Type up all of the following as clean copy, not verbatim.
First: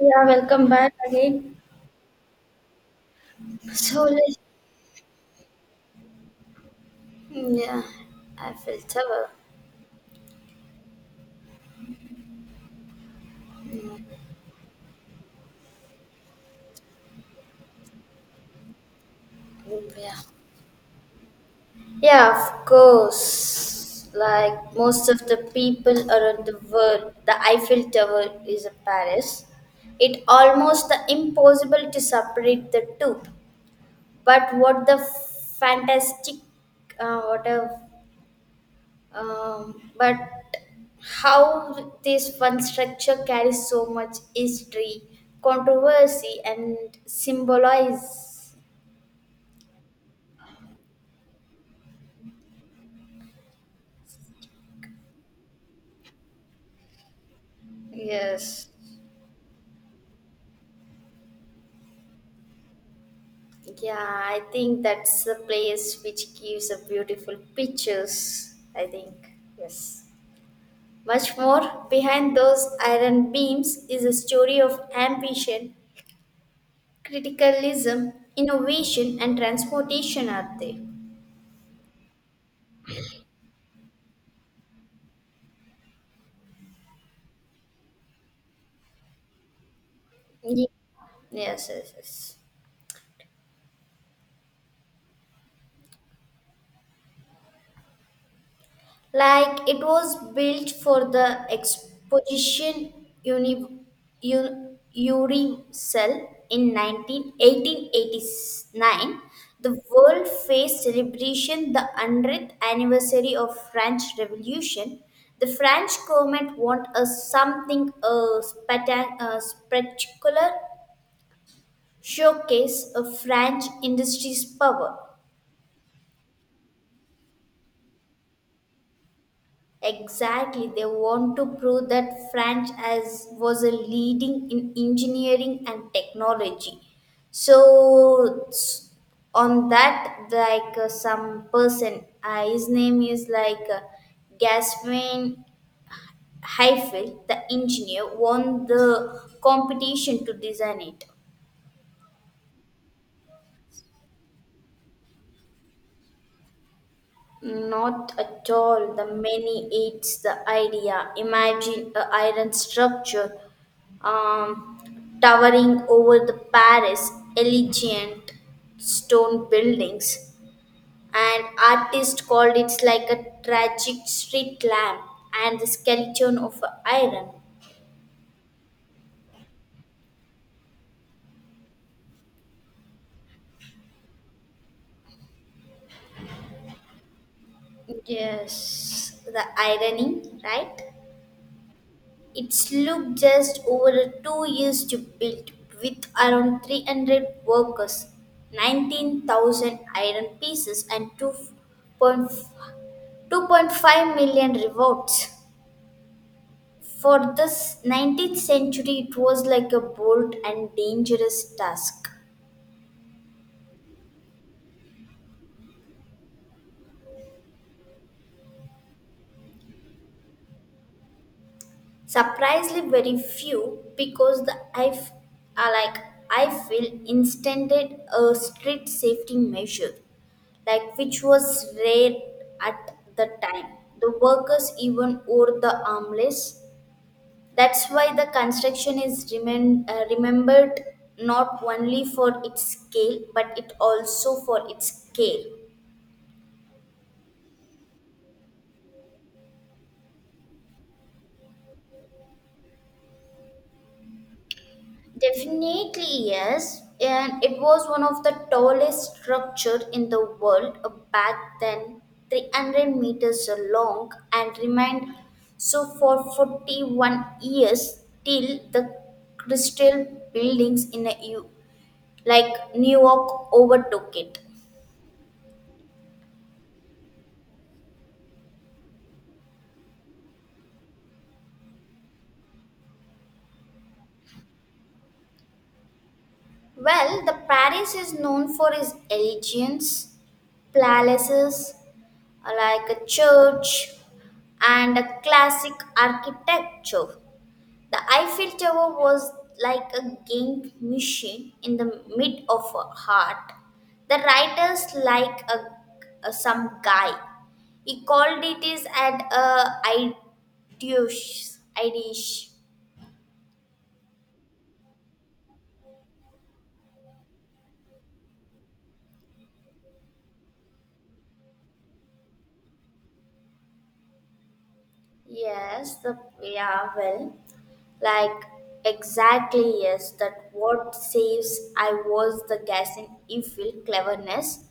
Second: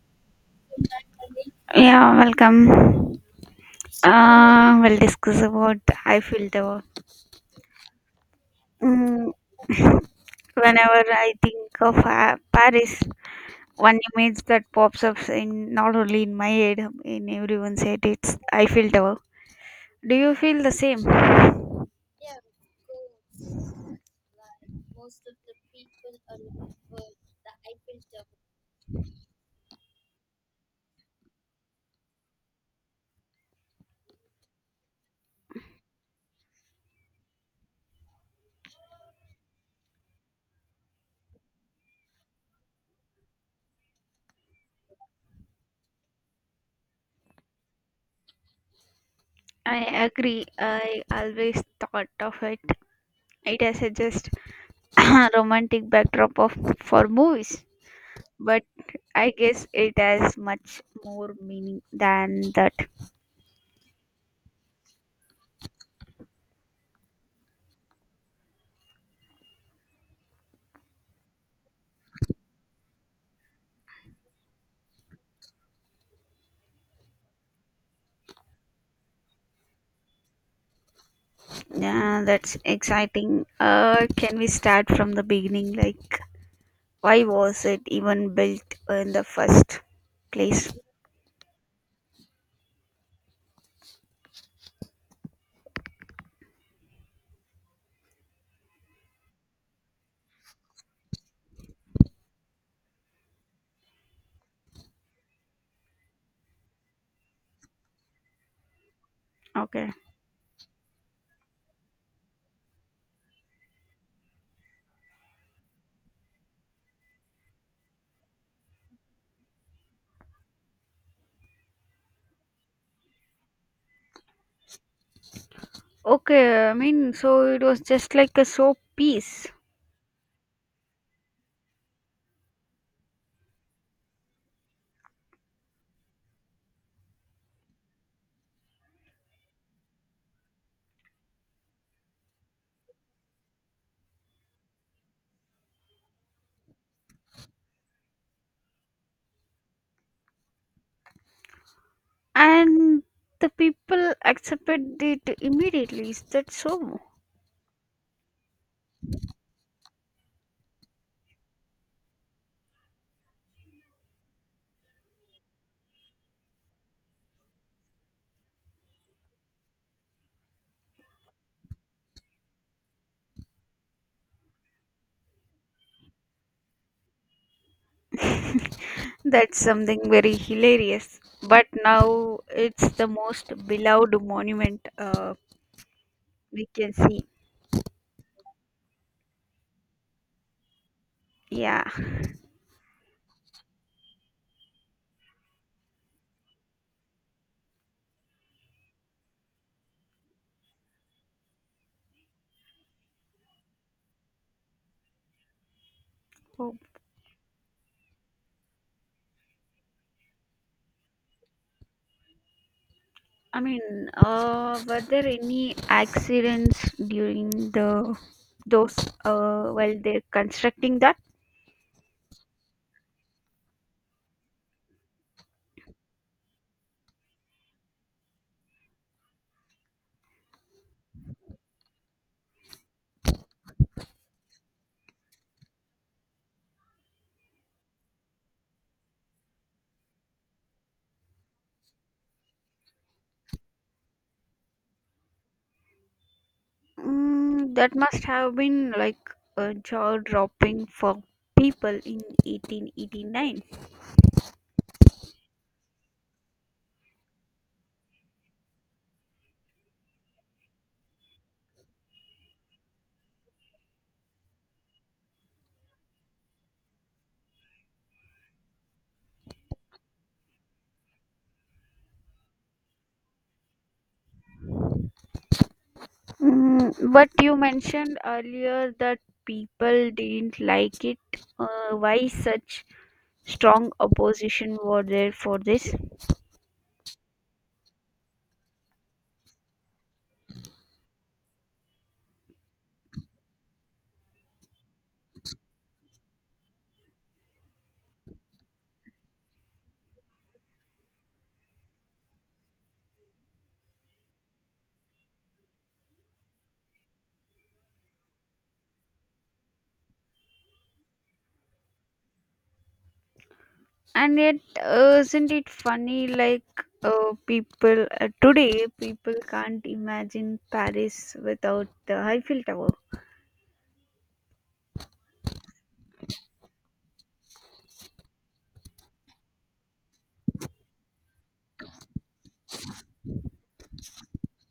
Yeah, welcome back again. Yeah, welcome. So, We'll discuss about I feel yeah, I felt terrible. mm, whenever I think of Paris, one image that pops up in not only in my head, in everyone's head. It's I feel Tower. Do Yeah, you feel the same? I yeah, of course. Like most of the people around the world, the Eiffel Tower is in Paris. It almost the impossible to separate the two. But what the fantastic, what a but how this one structure carries so much history, controversy, and symbolize. agree. I always thought of it. It as a just romantic backdrop of for movies, but Yes. I guess it has much more meaning than that. Yeah, I think that's the place which gives a beautiful pictures. I think. Yes. Much more behind those iron beams is a story of ambition, criticalism, innovation, and transportation, are there? Yeah, that's exciting. Can we start from the beginning? Like, why was it even built in the first Ye- place? Yes, yes, yes. Like it was built for the exposition uni, Uricell in nineteen 1889. The Okay. world faced celebration the 100th anniversary of French Revolution. The French government want a something a, a spectacular showcase of French industry's power. Okay, I mean, so it was just like a soap piece, Exactly, they want to prove that France as was a leading in engineering and technology. So on that, like some person, his name is like Gasman Heifel, the engineer, won the competition to design it. and the people accepted it immediately. Is that so? Not at all. The many eats the idea. Imagine a iron structure towering over the Paris, elegant stone buildings. An artist called it like a tragic street lamp and the skeleton of a iron. That's something very hilarious. But now it's the most beloved monument we can see. Yes, the irony, right? Yeah. It took just over 2 years to build, with around 300 workers, 19,000 iron pieces, and point two point 5 million revolts. Oh. For this 19th century, it was like a bold and dangerous task. I mean, were there any accidents during the those while they're constructing that? Surprisingly, very few, because the are like I feel instanted a strict safety measure, like which was rare at the time. The workers even wore the armless. That's why the construction is remembered not only for its scale but it also for its care. Mm, that must have been like jaw-dropping for people in 1889. Definitely, yes. And it was one of the tallest structure in the world back then, 300 meters long, and remained so for 41 years till the crystal buildings in a like New York overtook it. Mm, but you mentioned earlier that people didn't like it. Why such strong opposition were there for this? Well, the Paris is known for its elegance, palaces, like a church and a classic architecture. The Eiffel Tower was like a game machine in the mid of a heart. The writers like a, some guy. He called it is at a ideus, idish. And yet isn't it funny like people today people can't imagine Paris without the Eiffel Tower. Yes, the yeah, well, like exactly yes, that what saves I was the gas in evil cleverness.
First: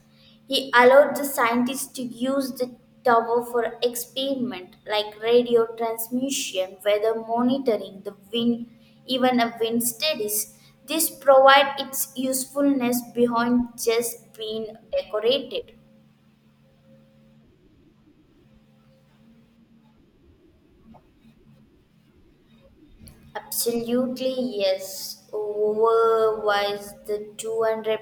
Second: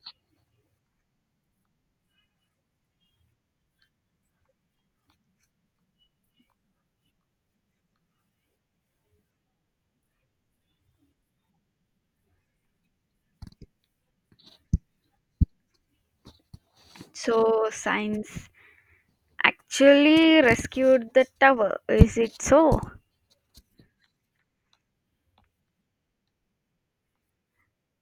He allowed the scientists to use the tower for experiment like radio transmission, weather monitoring, the wind, even a wind studies. This provide its usefulness behind just being decorated. So science actually rescued the tower, is it so? Absolutely, yes. Otherwise, the 200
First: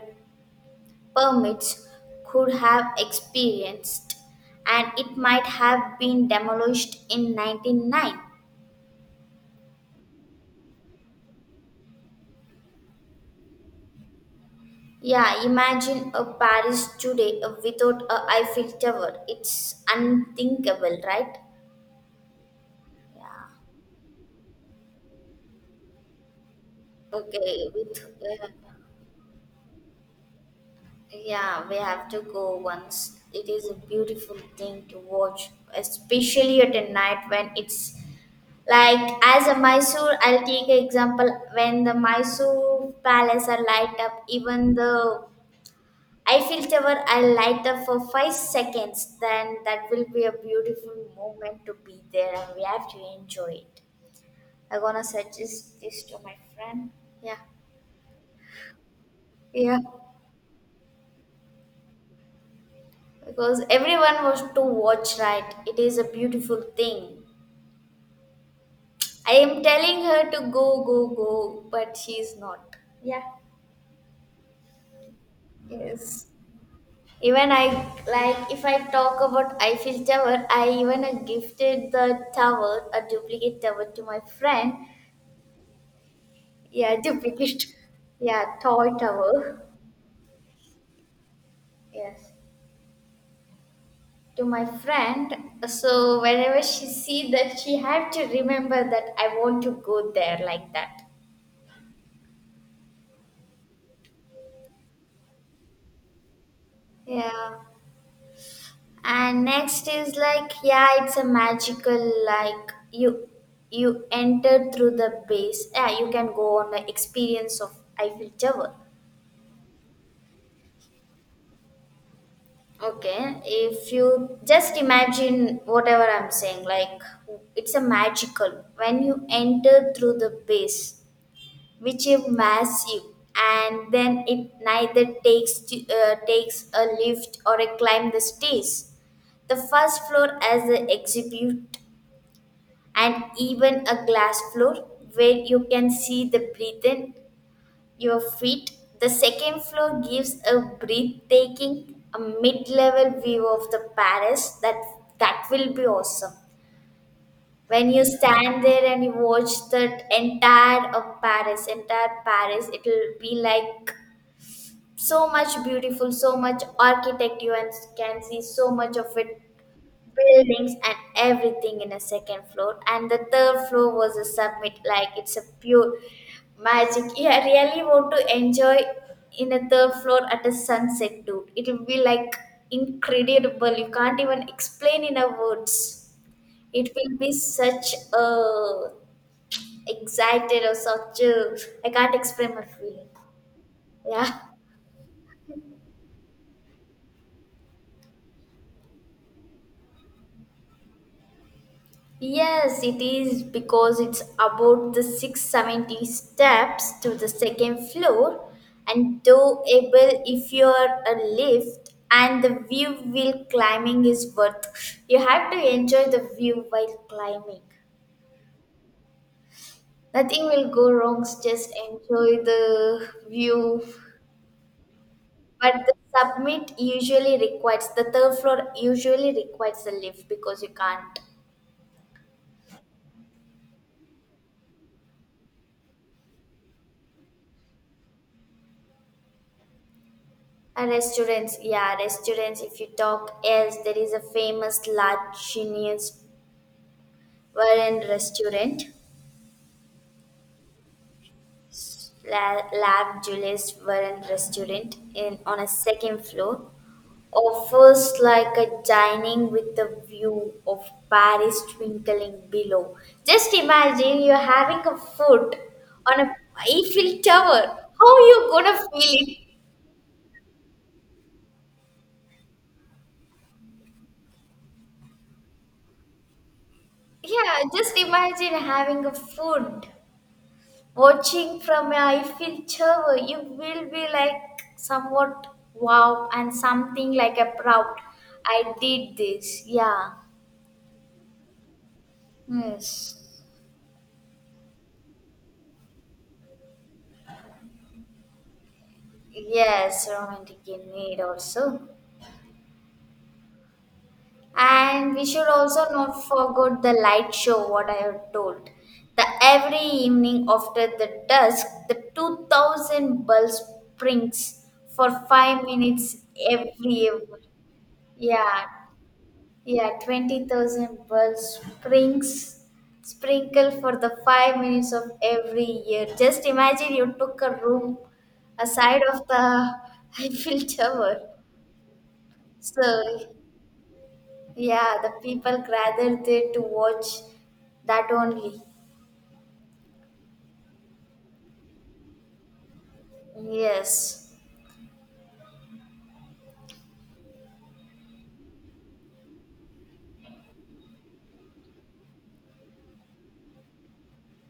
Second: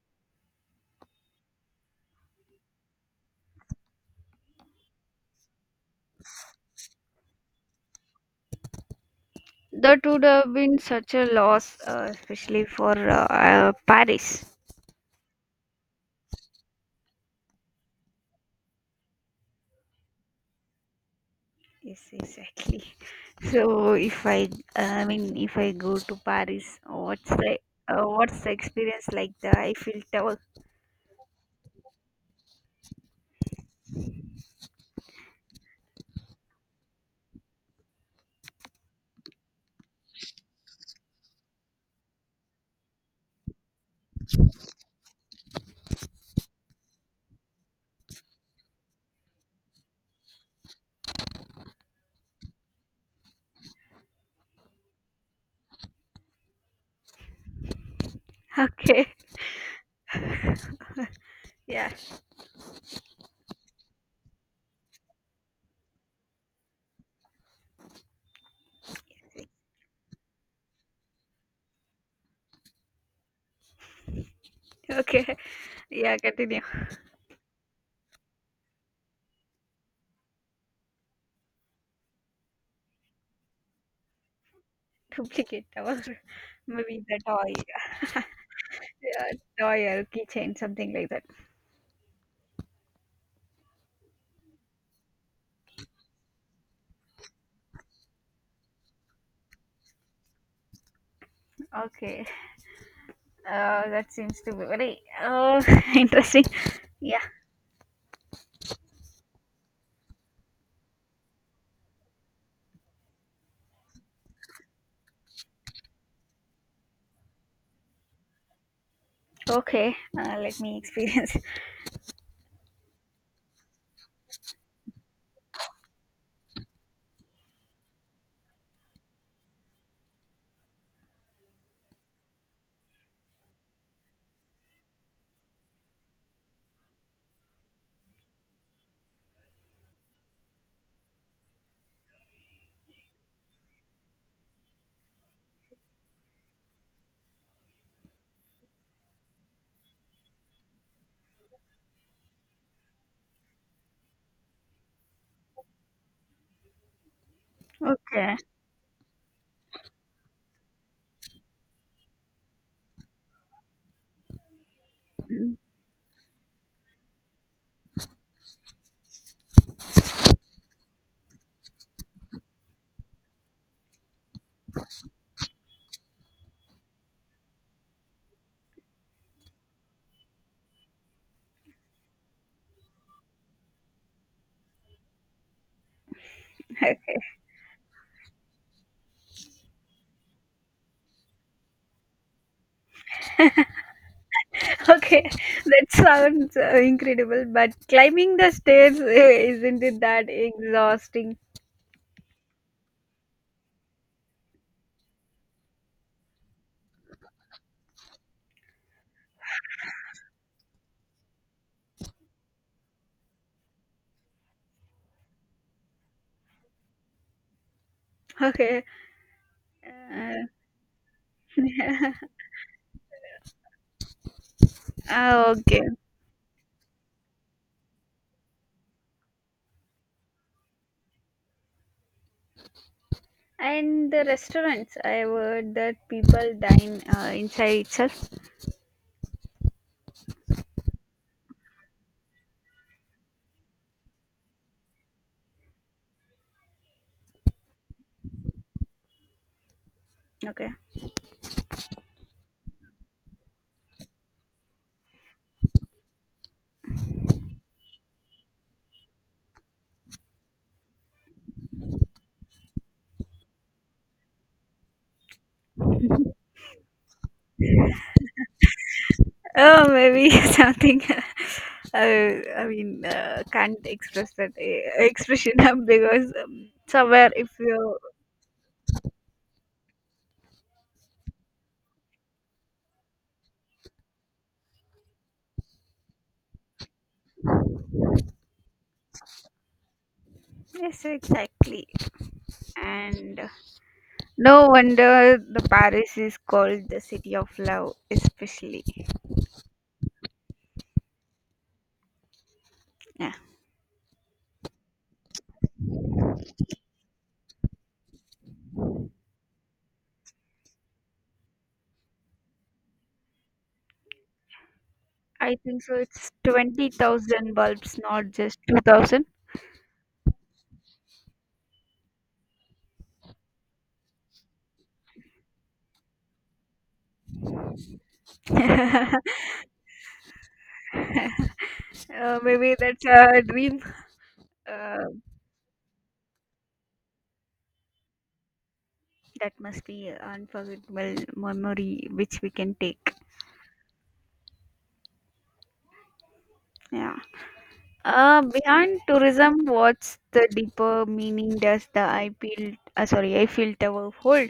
permits could have experienced and it might have been demolished in nineteen nine. That would have been such a loss, especially for Paris. Yeah, imagine a Paris today without a Eiffel Tower. It's unthinkable, right? Yes, exactly. Yeah. So if I mean if I go to Paris, Okay, with what's uh, the experience like the Eiffel Tower? yeah, we have to go once. It is a beautiful thing to watch, especially at a night when it's like as a Mysore, I'll take an example when the Mysore palace are light up, even the Eiffel Tower I'll light up for 5 seconds, then that will be a beautiful moment to be there and we have to enjoy it. I'm gonna suggest this to my friend. Yeah. Okay. Yeah. Yeah. Because everyone was to watch right. It is a beautiful thing. I am telling her to go, go, go, but she's not. Yeah. Okay, yeah, Yes. continue. Even I like if I talk about Eiffel Tower, I even gifted the tower, a duplicate tower to my friend. Duplicate our Yeah, maybe the toy, duplicate. Yeah, toy yeah, tower. toy or keychain, something like that. Yes, to my friend. So whenever she see that, she have to remember that I want to go there like that. Okay, that seems to be very interesting. Yeah, Yeah. And next is like, yeah, it's a magical like you enter through the base. Yeah, you can go on the experience of Eiffel Tower. okay, let me experience. Okay, if you just imagine whatever I'm saying, like it's a magical when you enter through the base, which immerses you, and then it neither takes takes a lift or a climb the stairs. The first floor as the exhibit, and even a glass floor where you can see the breathe in your feet. The second floor gives a breathtaking, a mid-level view of the Paris. That will be awesome. When you Okay, stand there and you watch that entire of Paris, entire Paris, it will be like so mm, much beautiful, so much architecture, and can see so much of it buildings and everything in a second floor and the third floor was a summit like it's a pure magic. Yeah, I really want to enjoy in a third floor at a sunset, dude, it will be like incredible. You can't even explain in a words. It okay, will be such a excited or such a. I can't explain my feeling. Yeah. okay, that sounds incredible, but climbing the stairs, eh, isn't it that exhausting? Yes, it is because it's about the 670 steps to the second floor and doable if you are a lift and the view while climbing is worth. You have to enjoy the view while climbing. Okay. Uh, Nothing will go wrong, just enjoy the view. ah, okay. But the submit usually requires the third floor usually requires a lift because you can't. And the restaurants, I heard that people dine inside itself. And restaurants, yeah, restaurants. If you talk else, there is a famous La Chinian's Warren restaurant, Okay. La Lab Julius Warren restaurant in on a second floor. Offers like a dining with a view of Paris twinkling below. Just imagine you're having a food on a Eiffel Tower. How you gonna feel it? Oh, maybe something. I mean, can't express that expression up because somewhere if Yeah, just you. imagine having a food watching from a Eiffel Tower, you will be like somewhat wow and something like a proud. I did this. Yeah. Yes, exactly. Yes. And no wonder the Paris is called the city of love, especially. Yes, romantic in need also. Yeah. And we should also not forget the light show, what I have told. The every evening after the dusk, the 2000 bulbs springs for I five think so. minutes It's every hour. 20,000 bulbs, not just Yeah. 2,000. Yeah, 20,000 bulbs springs sprinkle for the 5 minutes of every year. Just imagine you took a room aside uh, of the Eiffel Tower. Maybe So, that's a dream. yeah, Uh, the people gathered there to watch that only. That must be an unforgettable memory which we can take. Yes. Yeah. Beyond tourism, what's the deeper meaning does the I feel, sorry, I feel Tower hold?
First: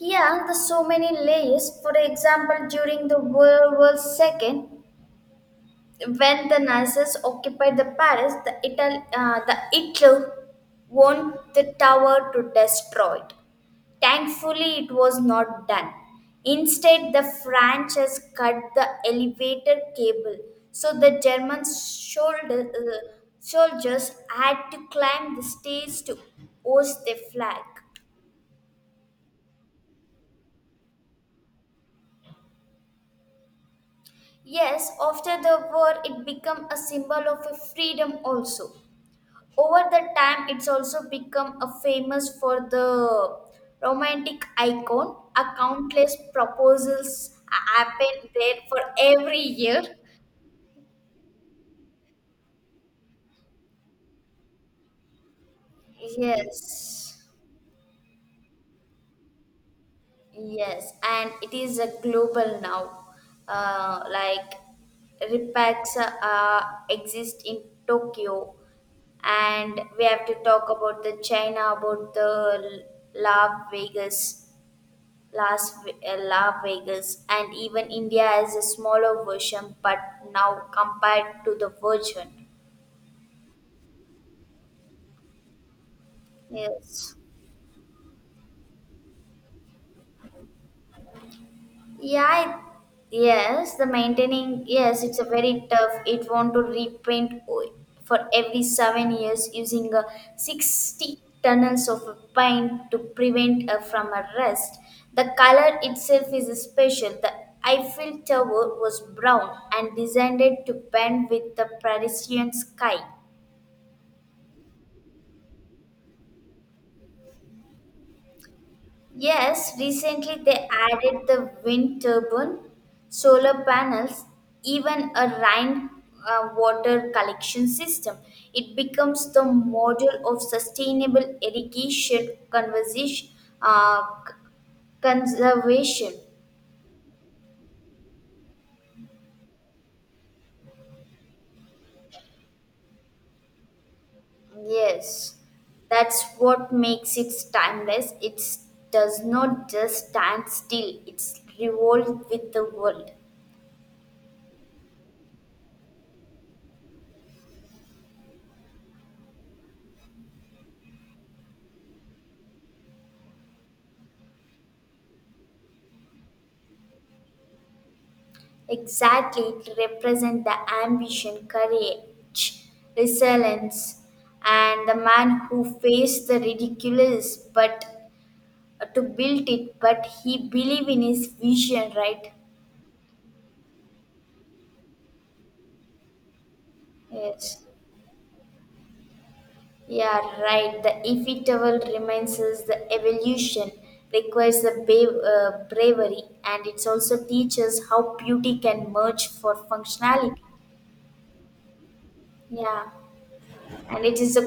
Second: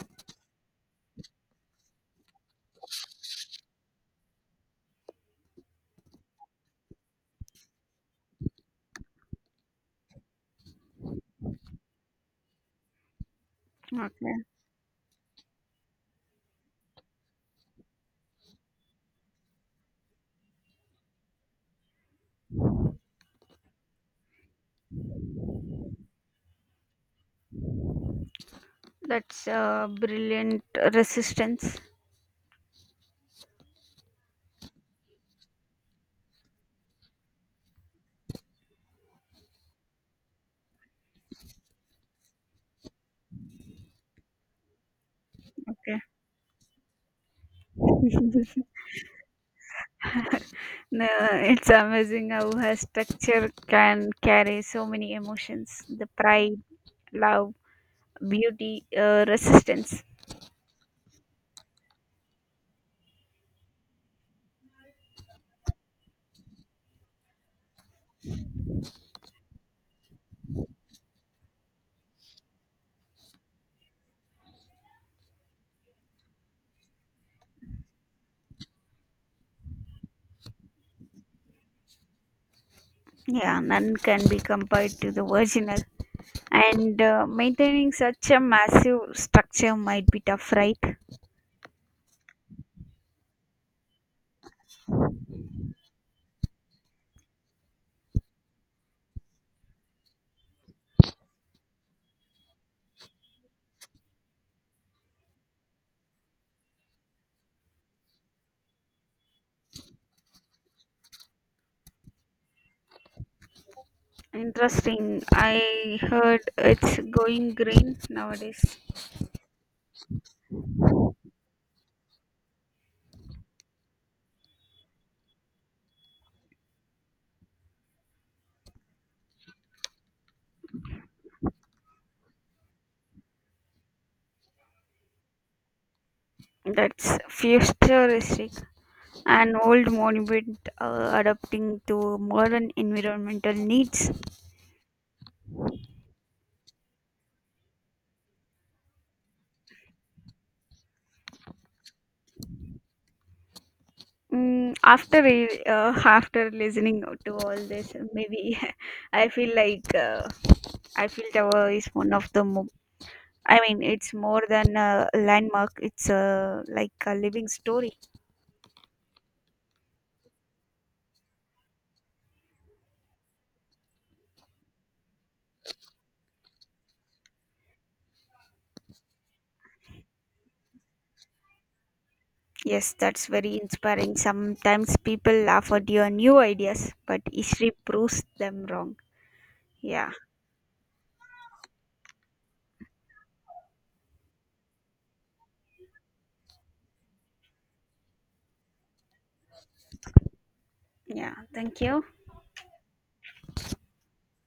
Yeah, there's so many layers. For example, during the World War Second, when the Nazis occupied the Paris, the Hitler wanted the tower to destroy it. Okay. Thankfully, it was not done. Instead, the French has cut the elevator cable, so the German soldiers had to climb the stairs to hoist the flag. That's brilliant resistance. Yes, after the war, it became a symbol of a freedom also. Over the time, it's also become a famous for the romantic icon. A Okay. countless proposals happen there for every year. No, it's amazing how her structure can carry so many emotions the pride, Yes, love, beauty, resistance. yes, and it is a global now. Like repacks exist in Tokyo, and we have to talk about the China, about the Las Vegas. Las Vegas, and even India is a smaller version, but now compared to the version. Yeah, none can be compared to the original. And Yes. Maintaining such a massive structure might be tough, right? Yeah. It, yes. The maintaining. Yes, it's a very tough. It want to repaint for every 7 years using a 60 tunnels of a paint to prevent from a rust. The color itself is special. The Eiffel Tower was brown and designed it to paint with the Parisian sky. Interesting. I heard it's going green nowadays. Yes, recently they added the wind turbine, solar panels, even a rain water collection system. It becomes the model of sustainable irrigation conversation, uh, c- conservation. That's futuristic. An old monument adapting to modern environmental needs. Yes, that's what makes it timeless. It does not just stand still, it's revolved with the world. Mm, after listening to all this, maybe I feel like Eiffel Tower is one of the. I mean, it's more than a landmark. It's like a living story. Exactly, to represent the ambition, courage, resilience, and the man who faced the ridiculous but to build it, but he believed in his vision, right? Yes, that's very inspiring. Sometimes people laugh at your new ideas, but Yes. history proves them wrong. Yeah, Yeah, right. The inevitable remains us the evolution requires the bravery and it also teaches how beauty can merge for functionality. yeah. Thank you. Yeah. And it is a